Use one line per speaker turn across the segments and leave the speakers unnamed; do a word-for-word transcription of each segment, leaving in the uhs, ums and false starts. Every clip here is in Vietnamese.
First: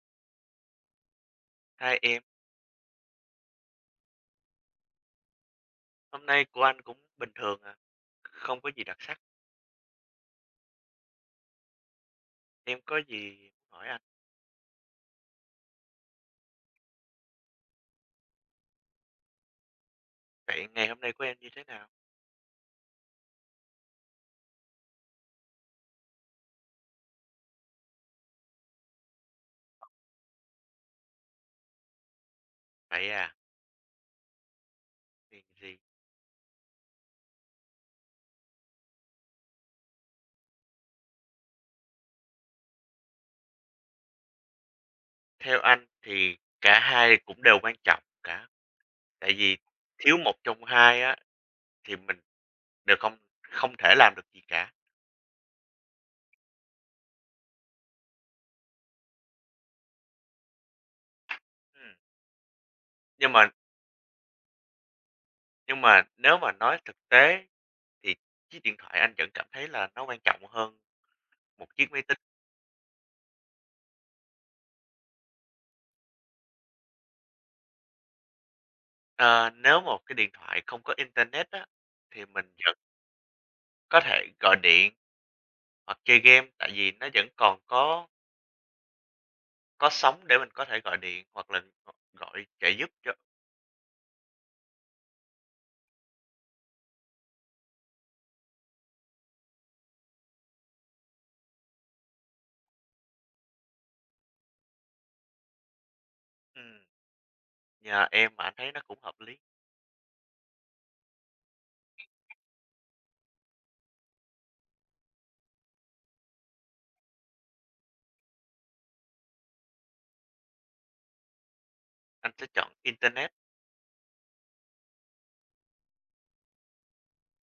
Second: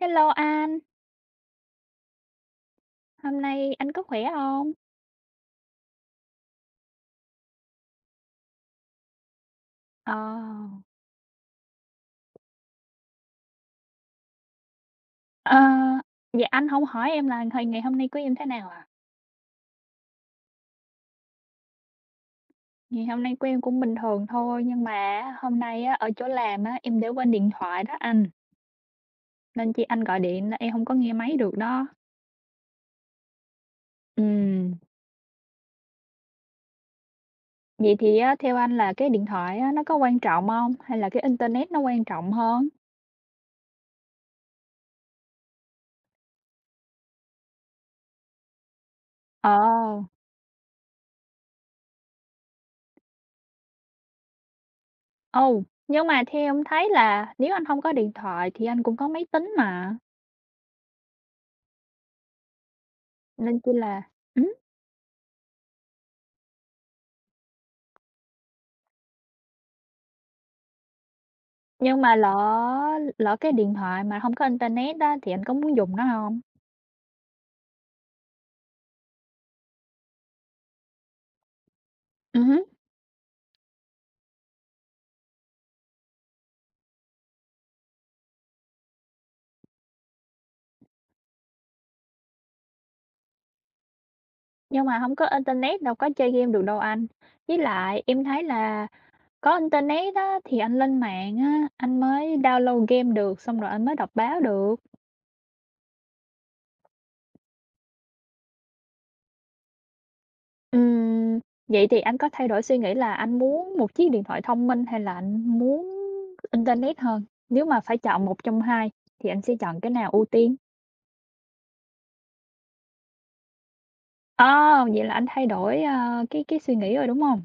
Hello anh,
Hai em,
hôm nay anh có khỏe không?
hôm nay của anh cũng bình thường à, không có gì đặc sắc.
Ờ,
Em có gì muốn hỏi anh?
ờ, vậy anh không hỏi em là hồi ngày hôm nay của em thế nào à?
Vậy ngày hôm nay của em như thế nào?
Ngày hôm nay của em cũng bình thường thôi, nhưng mà hôm nay á, ở chỗ làm á, em để quên điện thoại đó anh, nên chị anh gọi điện là em không có nghe máy được đó.
Vậy à,
Ừ,
chuyện gì?
vậy thì á, theo anh là cái điện thoại á, nó có quan trọng không? Hay là cái internet nó quan trọng hơn?
Theo anh thì cả hai cũng đều quan trọng cả. Tại
Ờ,
vì thiếu một trong hai á thì mình đều không không thể làm được gì cả.
ừ, nhưng mà theo em thấy là nếu anh không có điện thoại thì anh cũng có máy tính mà,
Ừ. Nhưng mà
nên chỉ là.
nhưng mà nếu mà nói thực tế thì chiếc điện thoại anh vẫn cảm thấy là nó quan trọng hơn một chiếc
Nhưng
máy
mà
tính.
lỡ lỡ cái điện thoại mà hông có internet á, thì anh có muốn dùng nó hông?
Ờ, nếu một cái điện thoại không có internet á thì
Ừm
mình
hứm.
có thể gọi điện hoặc chơi game, tại vì nó vẫn còn có có sóng để mình có thể gọi điện hoặc là g gọi trợ giúp cho.
Nhưng mà hông có internet đâu có chơi game được đâu anh. Với lại em thấy là có internet á, thì anh lên mạng á, anh mới download game được, xong rồi anh mới đọc báo được.
ừm, Nhờ em mà anh thấy nó cũng hợp lý,
Ừm, vậy thì anh có thay đổi suy nghĩ là anh muốn một chiếc điện thoại thông minh hay là anh muốn internet hơn? Nếu mà phải chọn một trong hai thì anh sẽ chọn cái nào ưu tiên?
anh sẽ chọn internet,
Ờ, vậy là anh thay đổi, ờ, cái cái suy nghĩ rồi, đúng hông?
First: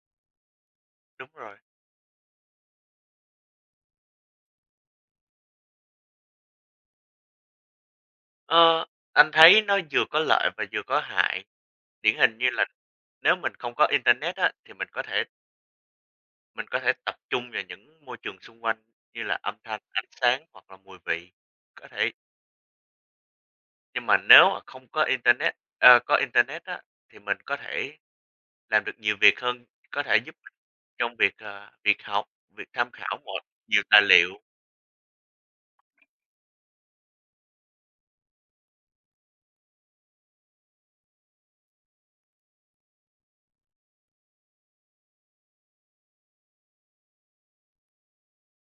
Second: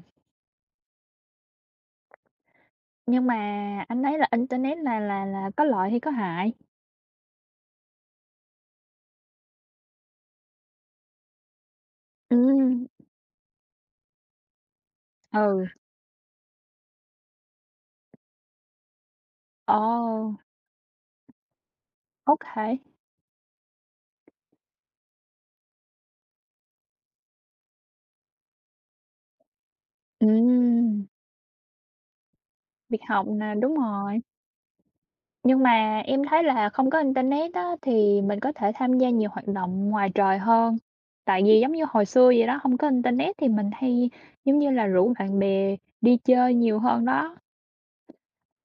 đúng rồi.
Nhưng mà anh thấy là internet là là là có lợi hay có hại?
Ờ, anh thấy nó vừa có lợi và vừa có hại, điển hình như là
Ừm.
nếu mình không có internet á, thì mình có thể
Ừ,
mình có thể tập trung vào những môi trường xung quanh như là âm
ồ,
thanh, ánh sáng hoặc là mùi vị, có thể.
ô kê.
Nhưng mà nếu mà không có internet ờ, có internet á, thì mình có thể làm được nhiều việc hơn, có thể giúp mình
Ừm,
trong việc, ờ, việc học, việc tham
việc
khảo
học
một
nè, đúng
nhiều tài
rồi.
liệu.
Nhưng mà em thấy là không có internet á, thì mình có thể tham gia nhiều hoạt động ngoài trời hơn. Tại vì giống như hồi xưa vậy đó, không có internet thì mình hay, giống như là, rủ bạn bè đi chơi nhiều hơn đó.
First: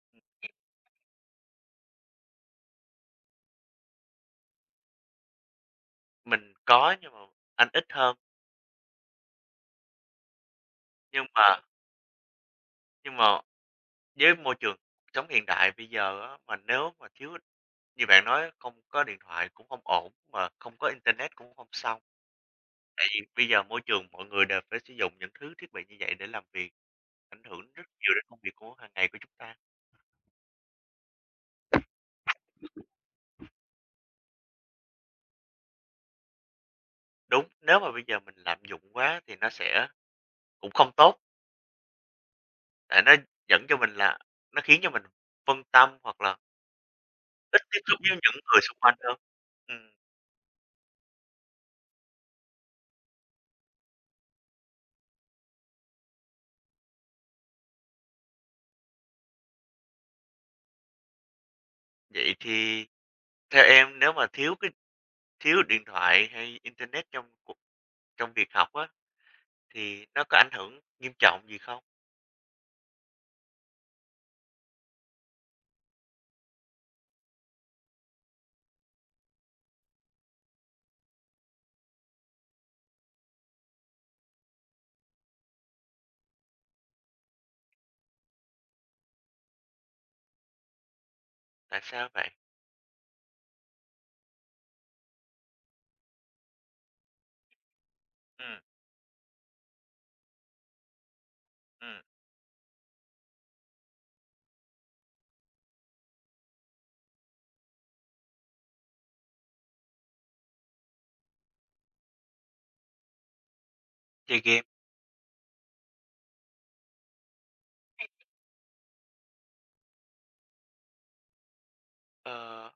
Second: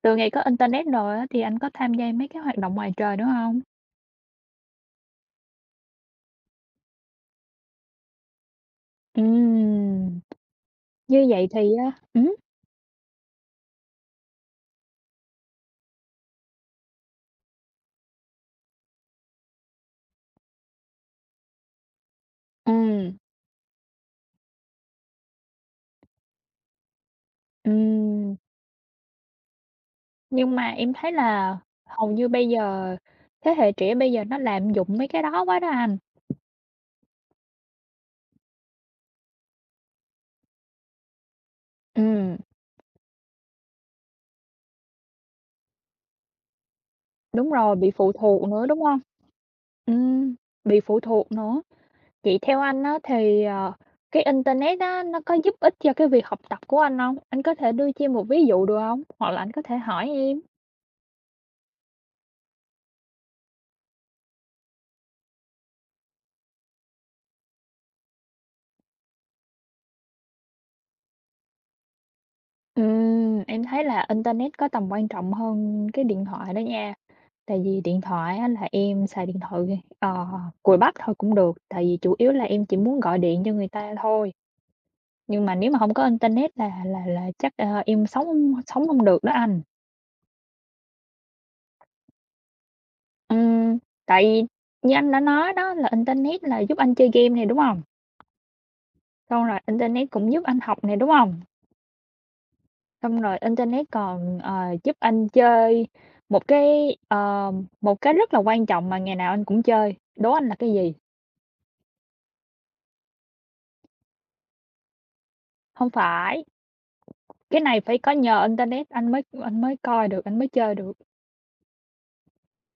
Từ ngày có internet rồi á, thì anh có tham gia mấy cái hoạt động ngoài trời nữa không?
Mình có nhưng mà anh ít hơn.
Ừm,
Nhưng
như vậy
mà
thì á ừm?
nhưng mà với môi trường sống hiện đại bây giờ á, mà nếu mà thiếu như bạn nói không có điện thoại cũng không ổn, mà không có internet cũng không xong. Tại
Ừm.
vì bây giờ môi trường mọi người đều phải sử dụng những thứ thiết bị như vậy để làm việc, ảnh hưởng rất nhiều đến
Ừm,
công việc của hàng ngày của chúng ta.
nhưng mà em thấy là hầu như bây giờ thế hệ trẻ bây giờ nó lạm dụng mấy cái đó quá đó anh.
Đúng, nếu mà bây giờ mình lạm dụng quá thì nó sẽ cũng không tốt.
Ừm,
Tại nó dẫn cho mình là nó khiến cho mình phân tâm hoặc là
đúng
ít
rồi,
tiếp
bị
xúc
phụ
với những
thuộc
người
nữa,
xung
đúng
quanh
không?
hơn. Ừm,
Ừm, bị phụ thuộc nữa. Vậy theo anh á thì, ờ, cái internet á nó có giúp ích cho cái việc học tập của anh không? Anh có thể đưa cho em một ví dụ được không? Hoặc là anh có thể hỏi em.
vậy thì theo em nếu mà thiếu cái thiếu điện thoại hay internet trong cuộc trong việc học á, thì nó có ảnh hưởng nghiêm trọng gì không?
Ừm, em thấy là internet có tầm quan trọng hơn cái điện thoại đó nha. Tại vì điện thoại á là em xài điện thoại, ờ, cùi bắp thôi cũng được, tại vì chủ yếu là em chỉ muốn gọi điện cho người ta thôi. Nhưng mà nếu mà không có internet là là là chắc, ờ, em sống sống không được đó anh.
Tại sao vậy?
Ừm, tại vì như anh đã nói đó là internet là giúp anh chơi game này đúng không?
Ừm,
Xong rồi internet cũng giúp anh học này đúng không?
ừm,
Xong rồi internet còn, ờ, giúp anh chơi một cái, ờ, một cái rất là quan trọng mà ngày nào anh cũng chơi, đố anh là cái gì?
chơi game,
Không phải. Cái này phải có nhờ internet anh mới anh mới coi được, anh mới chơi được.
ờ,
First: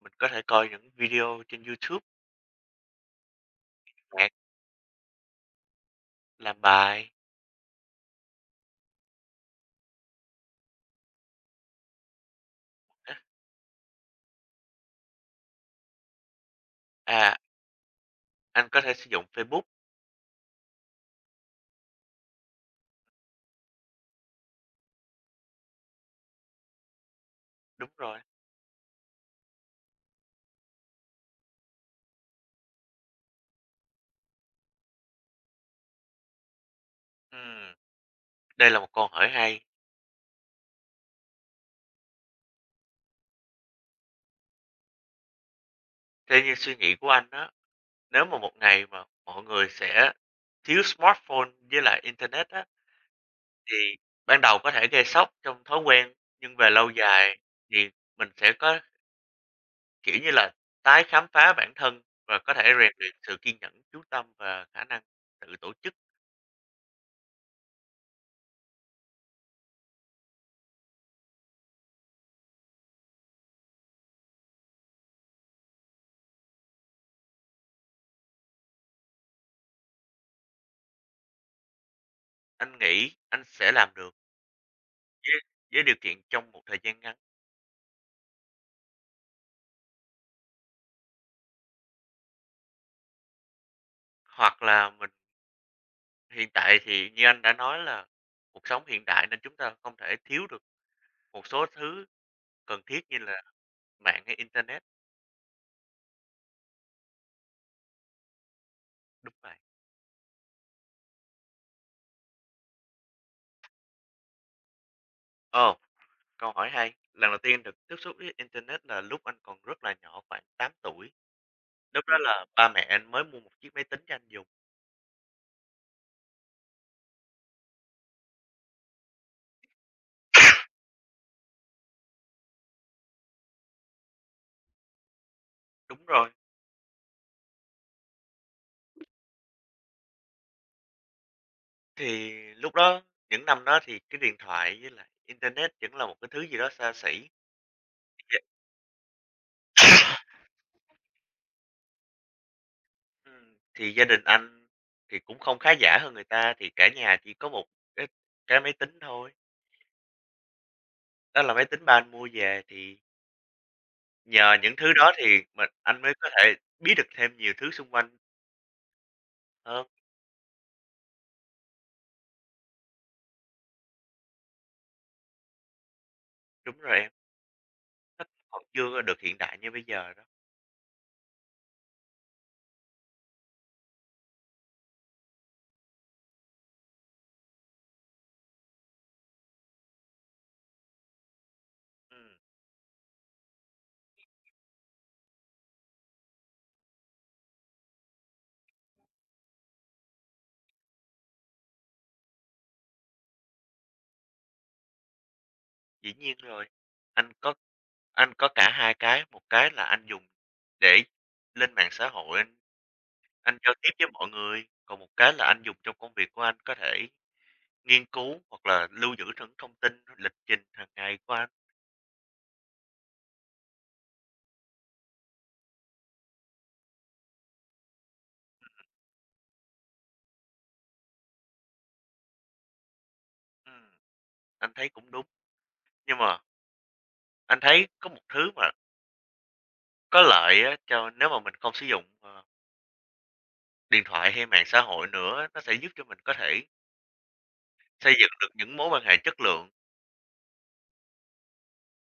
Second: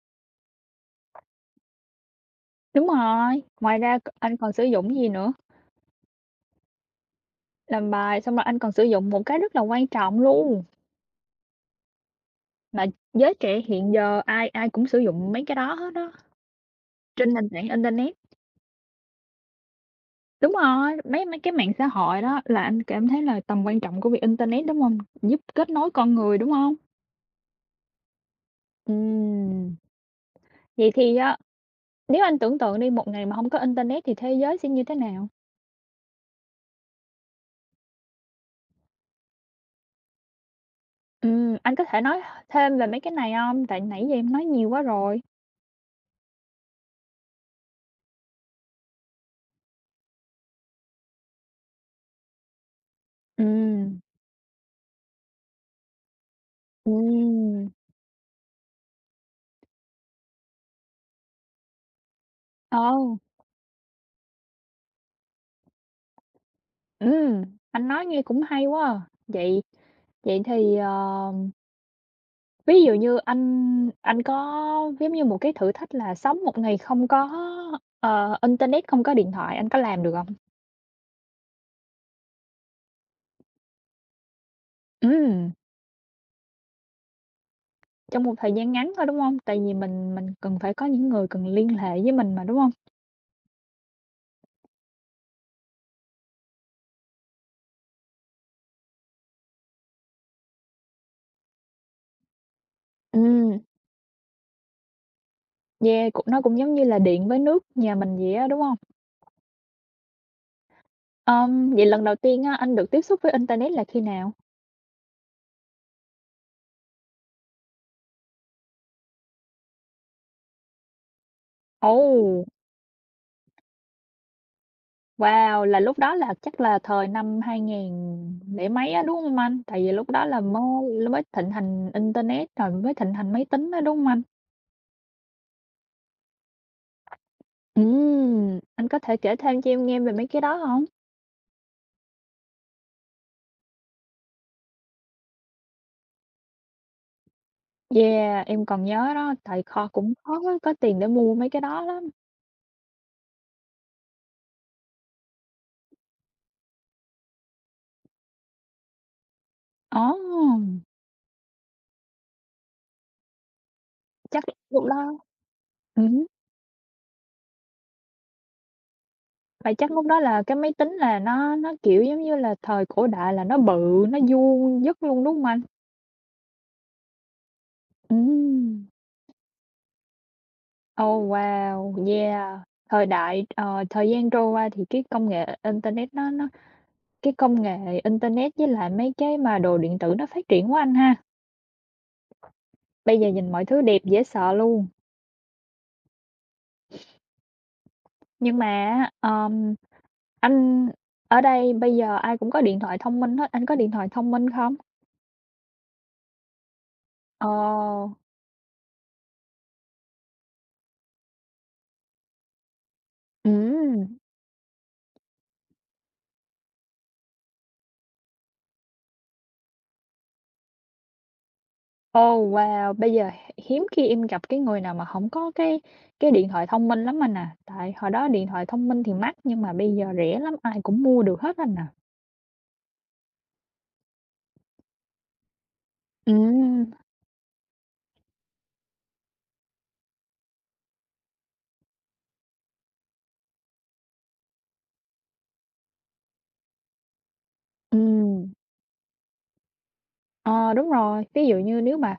mình có thể coi những video trên YouTube,
Đúng rồi, ngoài ra c
nhạc,
anh còn sử dụng gì nữa,
làm bài.
làm bài xong rồi anh còn sử dụng một cái rất là quan trọng luôn, mà
À,
giới trẻ hiện giờ ai ai cũng sử dụng mấy cái đó hết á, trên
à,
nền tảng internet.
anh có thể sử dụng Facebook,
Đúng rồi, mấy mấy cái mạng xã hội đó là anh cảm thấy là tầm quan trọng của việc internet, đúng hông? Giúp kết nối con người, đúng hông?
đúng rồi.
Ừm, vậy thì á, nếu anh tưởng tượng đi, một ngày mà hông có internet thì thế giới sẽ như thế nào?
Ừm, đây là một câu hỏi hay.
Ừm, anh có thể nói thêm về mấy cái này không? Tại nãy giờ em nói nhiều quá rồi.
Thế nhưng suy nghĩ của anh á, nếu mà một ngày mà mọi người sẽ thiếu smartphone với lại internet á, thì
Ừm.
ban đầu có thể gây sốc trong thói quen, nhưng về lâu dài
Ừm.
thì mình sẽ có, kiểu như là, tái khám phá bản thân và có thể rèn luyện
Ồ,
sự kiên nhẫn, chú tâm và khả năng tự tổ chức.
ừm, anh nói nghe cũng hay quá à. Vậy vậy thì, ờ, ví dụ như anh anh có giống như một cái thử thách là sống một ngày không có, ờ, internet, không có điện thoại, anh có làm được không?
Anh nghĩ anh sẽ làm được với
Ừm,
với điều kiện trong một thời gian ngắn.
trong một thời gian ngắn thôi, đúng không? Tại vì mình mình cần phải có những người cần liên hệ với mình mà, đúng không?
Hoặc là mình hiện tại thì như anh đã nói là cuộc sống hiện đại nên chúng ta không thể thiếu được một số thứ cần thiết như là
Ừm.
mạng hay internet.
Yeah, cũng nó cũng giống như là điện với nước nhà mình vậy á, đúng không?
Đúng vậy.
Ờm, vậy lần đầu tiên á, anh được tiếp xúc với internet là khi nào?
Ồ, câu hỏi hay. Lần đầu tiên được tiếp xúc với internet là lúc anh còn rất là nhỏ, khoảng tám tuổi.
Ồ,
Lúc đó là ba mẹ anh mới mua một chiếc máy tính cho anh dùng.
wow, là lúc đó là chắc là thời năm hai nghìn lẻ mấy á, đúng không anh? Tại vì lúc đó là mới mới thịnh hành internet rồi mới thịnh hành máy tính á, đúng không anh?
Đúng rồi.
Ừm, anh có thể kể thêm cho em nghe về mấy cái đó không?
Thì lúc đó, những năm đó thì cái điện thoại với lại internet vẫn là một cái thứ gì đó xa xỉ. Dạ.
Yeah, em còn nhớ đó, tại kho cũng khó có tiền để mua mấy cái đó lắm.
Ừm, Thì gia đình anh thì cũng không khá giả hơn người ta, thì cả nhà chỉ có một cái, cái máy tính thôi.
Ồ,
Đó là máy tính ba anh mua về thì
chắc
nhờ những
lúc
thứ đó
đó
thì mình anh mới
ừm.
có thể biết được thêm nhiều thứ xung quanh
Vậy
hơn.
chắc lúc đó là cái máy tính là nó nó, kiểu, giống như là thời cổ đại là nó bự, nó vuông vức luôn, đúng không anh?
Đúng rồi em. Nó còn
Ừm.
chưa được hiện đại như bây giờ đó.
Oh, wow, yeah. Thời đại ờ, thời gian trôi qua thì cái công nghệ internet nó nó cái công nghệ internet với lại mấy cái mà đồ điện tử nó phát triển quá anh ha.
Ừm,
Bây giờ nhìn mọi thứ đẹp dễ sợ luôn. Nhưng mà á, ờm, anh ở đây bây giờ ai cũng có điện thoại thông minh hết, anh có điện thoại thông minh không?
dĩ nhiên rồi, anh
Ờ,
có anh có cả hai cái, một cái là anh dùng để lên mạng xã hội, anh anh giao tiếp với
ừm.
mọi người, còn một cái là anh dùng trong công việc của anh, có thể nghiên cứu hoặc là lưu giữ những thông tin, lịch trình hàng ngày của anh.
Ồ, wow! Bây giờ hiếm khi em gặp cái người nào mà hổng có cái cái điện thoại thông minh lắm anh à. Tại hồi đó điện thoại thông minh thì mắc, nhưng mà bây giờ rẻ lắm, ai cũng mua được hết anh à.
Ừm, anh thấy cũng đúng, nhưng mà
Ừm,
anh thấy có một thứ mà có lợi á, cho nếu mà mình không sử dụng, ờ, điện thoại hay mạng xã hội nữa, nó sẽ giúp cho mình có thể xây dựng được
ừm.
những mối quan hệ chất lượng.
Ờ, đúng rồi. Ví dụ như nếu mà,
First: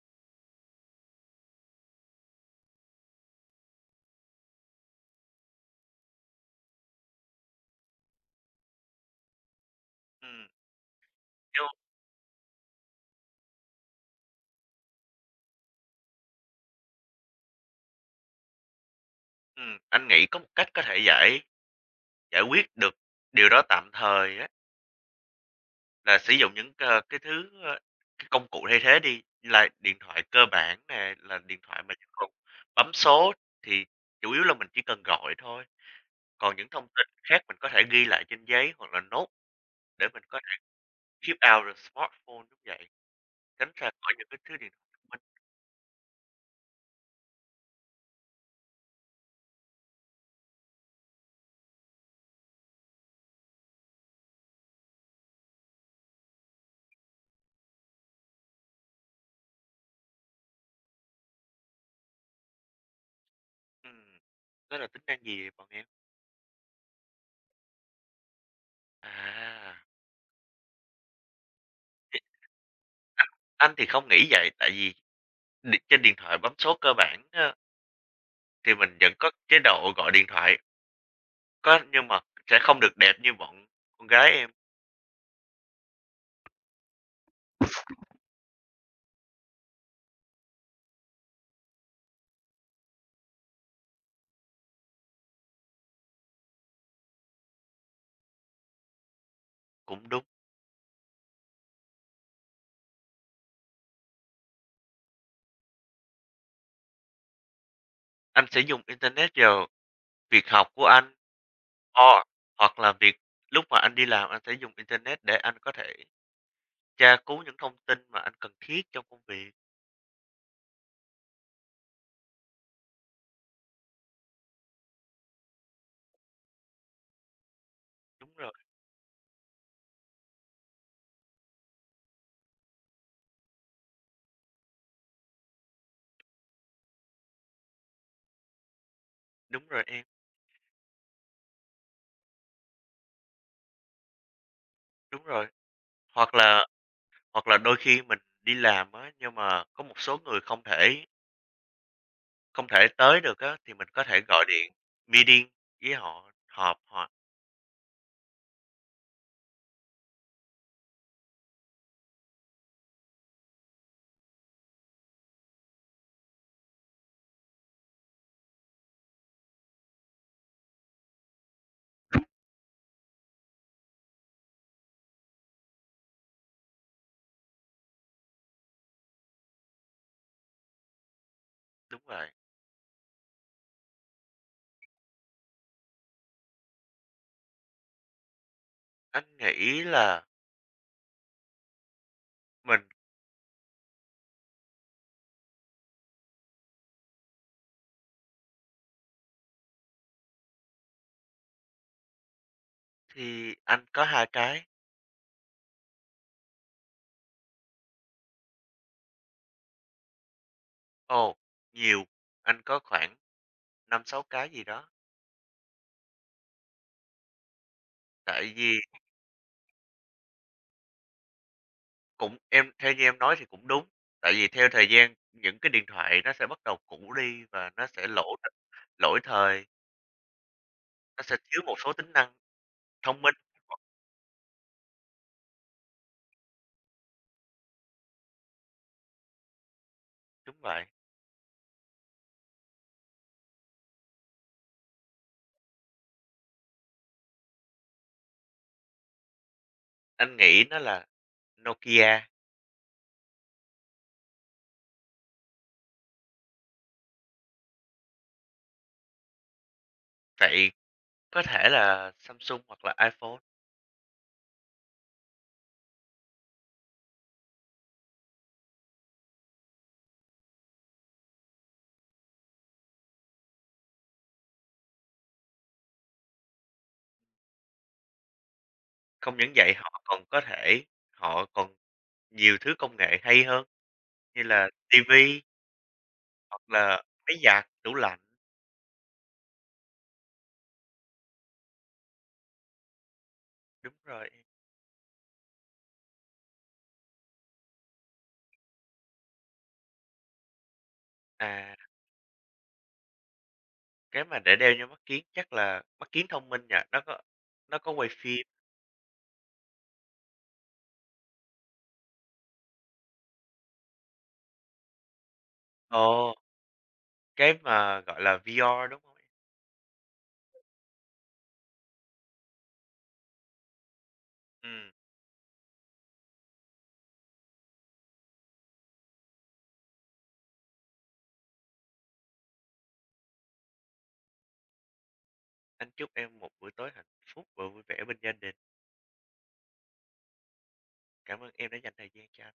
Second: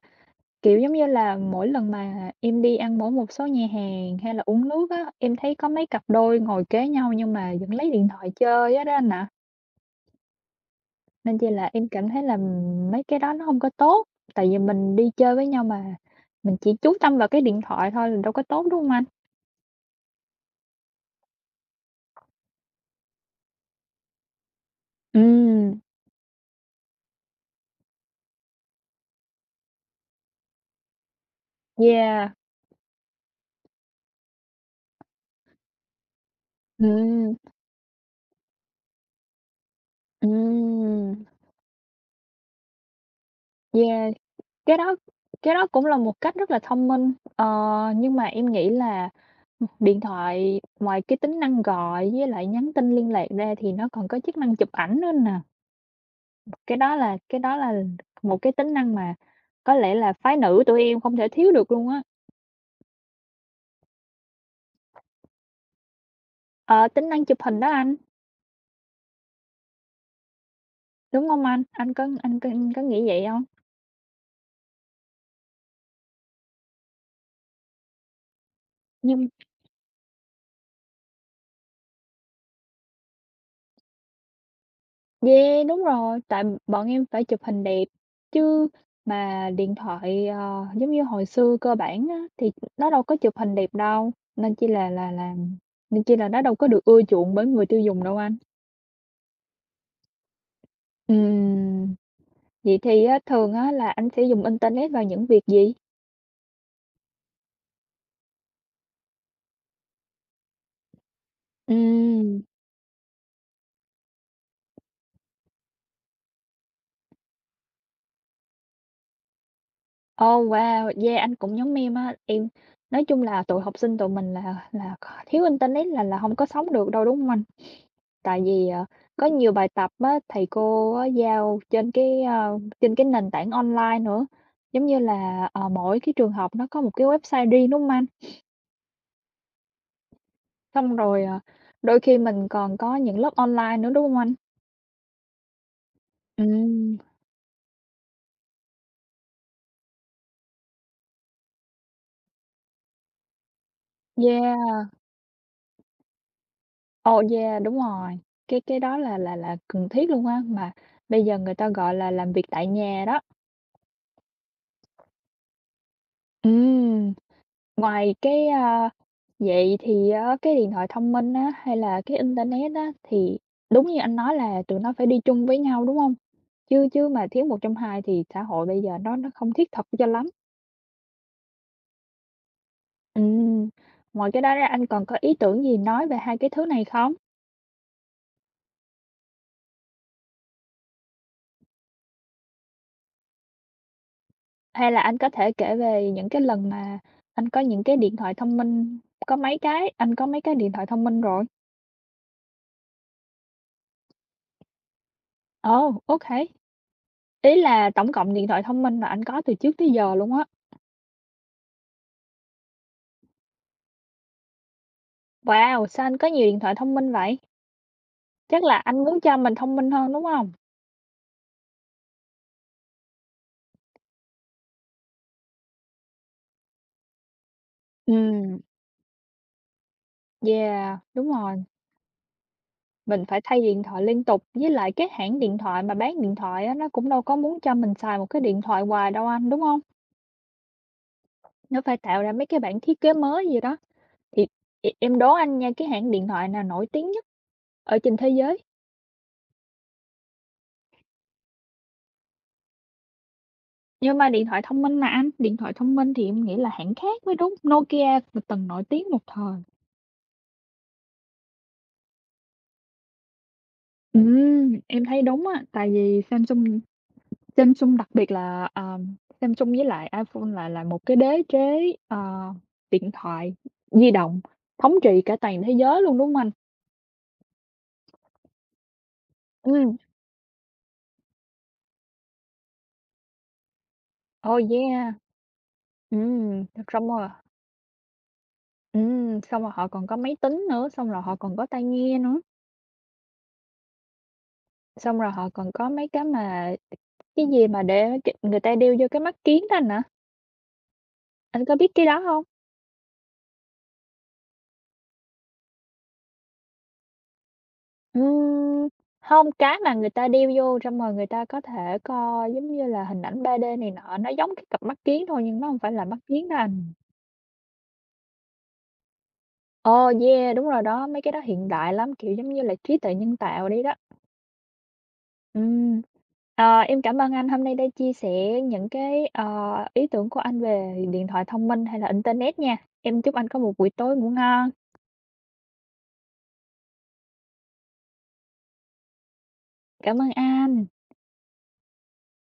kiểu, giống như là, mỗi lần mà em đi ăn mỗi một số nhà hàng hay là uống nước á, em thấy có mấy cặp đôi ngồi kế nhau nhưng mà vẫn lấy điện thoại chơi hết á anh ạ.
Ừm,
Nên chỉ
chứ.
là em cảm thấy là mấy cái đó nó hông có tốt, tại vì mình đi chơi với nhau mà mình chỉ chú tâm vào cái điện thoại thôi là đâu có tốt, đúng hông anh?
Ừm, anh nghĩ có một cách có thể giải giải quyết được điều đó tạm thời á,
Ừm,
là sử dụng những, ờ, cái thứ, ơ, cái công cụ thay thế đi, là điện thoại cơ bản nè, là điện thoại mà chỉ còn
yeah,
bấm số thì chủ yếu là mình chỉ cần gọi thôi, còn những thông tin
ừm,
khác mình có thể ghi lại trên giấy hoặc là nốt để mình có thể
ừm,
keep out the smartphone, đúng vậy, tránh ra
yeah,
khỏi những cái thứ điện
cái
thoại
đó
thông minh.
cái đó cũng là một cách rất là thông minh. Ờ, nhưng mà em nghĩ là, ừm, điện thoại ngoài cái tính năng gọi với lại nhắn tin liên lạc ra thì nó còn có chức năng chụp ảnh nữa nè, cái đó là cái đó là một cái tính năng mà có lẽ là phái nữ tụi em không thể thiếu được luôn á.
Ừm, đó là tính năng gì vậy bọn em?
Ờ, tính năng chụp hình đó anh,
À,
đúng không anh? Anh có
thì
anh có anh có nghĩ vậy
anh
không?
anh thì không nghĩ vậy, tại vì điện trên điện thoại bấm số cơ bản, ờ, thì mình vẫn
Nhưng
có chế độ gọi điện thoại, có nhưng mà sẽ không được đẹp như bọn con gái em.
yeah, đúng rồi, tại bọn em phải chụp hình đẹp, chứ mà điện thoại, ờ, giống như hồi xưa cơ bản á, thì nó đâu có chụp hình đẹp đâu, nên chỉ là là là nên chỉ là nó đâu có được ưa chuộng bởi người tiêu dùng đâu anh.
Cũng đúng,
Ừm, vậy thì á, thường á là anh sẽ dùng internet vào những việc gì?
anh sẽ dùng internet vào việc học của anh, o
Ừm.
hoặc là việc lúc mà anh đi làm anh sẽ dùng internet để anh có thể tra cứu những thông tin mà anh cần thiết trong công việc.
Oh, wow! Yeah, anh cũng giống em á, em nói chung là tụi học sinh tụi mình là là thiếu internet là là không có sống được đâu, đúng không anh?
Đúng
Tại
rồi,
vì, ờ, có nhiều bài tập á, thầy cô á giao trên cái, ơ, trên cái nền tảng online nữa. Giống như là, ờ, mỗi cái trường học nó có một cái website riêng, đúng không anh?
đúng rồi em,
Xong rồi, ờ, đôi khi mình còn có những lớp online nữa, đúng không anh?
đúng rồi. Hoặc là
Ừm.
hoặc là đôi khi mình đi làm á, nhưng mà có một số người không thể không thể tới được á, thì mình có thể gọi điện
Yeah,
meeting với họ, họp họ
oh, yeah, đúng rồi, cái cái đó là là là cần thiết luôn á, mà bây giờ người ta gọi là làm việc tại nhà đó. Ừm, ngoài cái, a vậy thì á cái điện thoại thông minh á, hay là cái internet á, thì đúng như anh nói là tụi nó phải đi chung với nhau, đúng không? Chứ chứ mà thiếu một trong hai thì xã hội bây giờ nó nó không thiết thực cho lắm.
đúng rồi.
Ừm, ngoài cái đó ra anh còn có ý tưởng gì nói về hai cái thứ này không?
Anh nghĩ là mình.
Hay là anh có thể kể về những cái lần mà anh có những cái điện thoại thông minh có mấy cái, anh có mấy cái điện thoại thông minh rồi?
Thì anh có hai cái.
Ồ, ô kê. Ý là tổng cộng điện thoại thông minh mà anh có từ trước tới giờ luôn á.
Ồ, nhiều, anh có khoảng năm sáu cái gì đó,
Wow! Sao anh có nhiều điện thoại thông minh vậy?
tại
Chắc là
vì
anh muốn cho mình thông minh hơn, đúng không?
cũng em theo như em nói thì cũng đúng, tại vì theo thời gian những cái điện thoại nó sẽ bắt đầu cũ đi và nó sẽ lỗ
Ừm,
lỗi thời,
yeah,
nó
đúng
sẽ thiếu
rồi,
một số tính năng thông
mình
minh.
phải thay điện thoại liên tục, với lại cái hãng điện thoại mà bán điện thoại á, nó cũng đâu có muốn cho mình xài một cái điện thoại hoài đâu anh, đúng không?
Đúng vậy,
Nó phải tạo ra mấy cái bản thiết kế mới gì đó, thì e em đố anh nha, cái hãng điện thoại nào nổi tiếng nhất ở trên thế giới?
anh nghĩ nó là Nokia,
Nhưng mà điện thoại thông minh mà anh, điện thoại thông minh thì em nghĩ là hãng khác mới đúng, Nokia từng nổi tiếng một thời.
vậy có thể là Samsung hoặc là iPhone.
Ừ, em thấy đúng á, tại vì Samsung Samsung đặc biệt là, à, Samsung với lại iPhone là là một cái đế chế, ờ, điện thoại di động thống trị cả toàn thế giới luôn, đúng không anh?
Không những vậy
Ừ,
họ còn có thể họ còn nhiều thứ công nghệ hay hơn như
oh,
là ti
yeah,
hoặc
ừm,
là
xong rồi
máy giặt, tủ lạnh.
ừm, xong rồi họ còn có máy tính nữa, xong rồi họ còn có tai nghe nữa,
Đúng rồi.
xong rồi họ còn có mấy cái mà cái gì mà để k người ta đeo vô cái mắt kiến đó anh hả? Anh
À,
có biết cái đó không?
cái mà để đeo vô mắt kiếng chắc là mắt kiếng thông minh nhỉ? Nó có nó có quay phim.
Ừm, hông, cái mà người ta đeo vô xong rồi người ta có thể coi giống như là hình ảnh ba đê này nọ, nó giống cái cặp mắt kiến thôi nhưng nó không phải là mắt
Ồ,
kiến đó anh.
cái mà, gọi là, vi a, đúng hông?
Ờ, yeah, đúng rồi đó, mấy cái đó hiện đại lắm, kiểu, giống như là trí tuệ nhân tạo đi đó.
Ừm,
Ừm, ờ, em cảm ơn anh hôm nay đã chia sẻ những cái, ờ, ý tưởng của anh về điện thoại thông minh hay là internet nha. Em chúc anh có một buổi tối ngủ ngon.
anh chúc em một buổi tối hạnh phúc và vui vẻ bên gia đình.
Cảm ơn anh.
Cảm ơn em đã dành thời gian cho anh.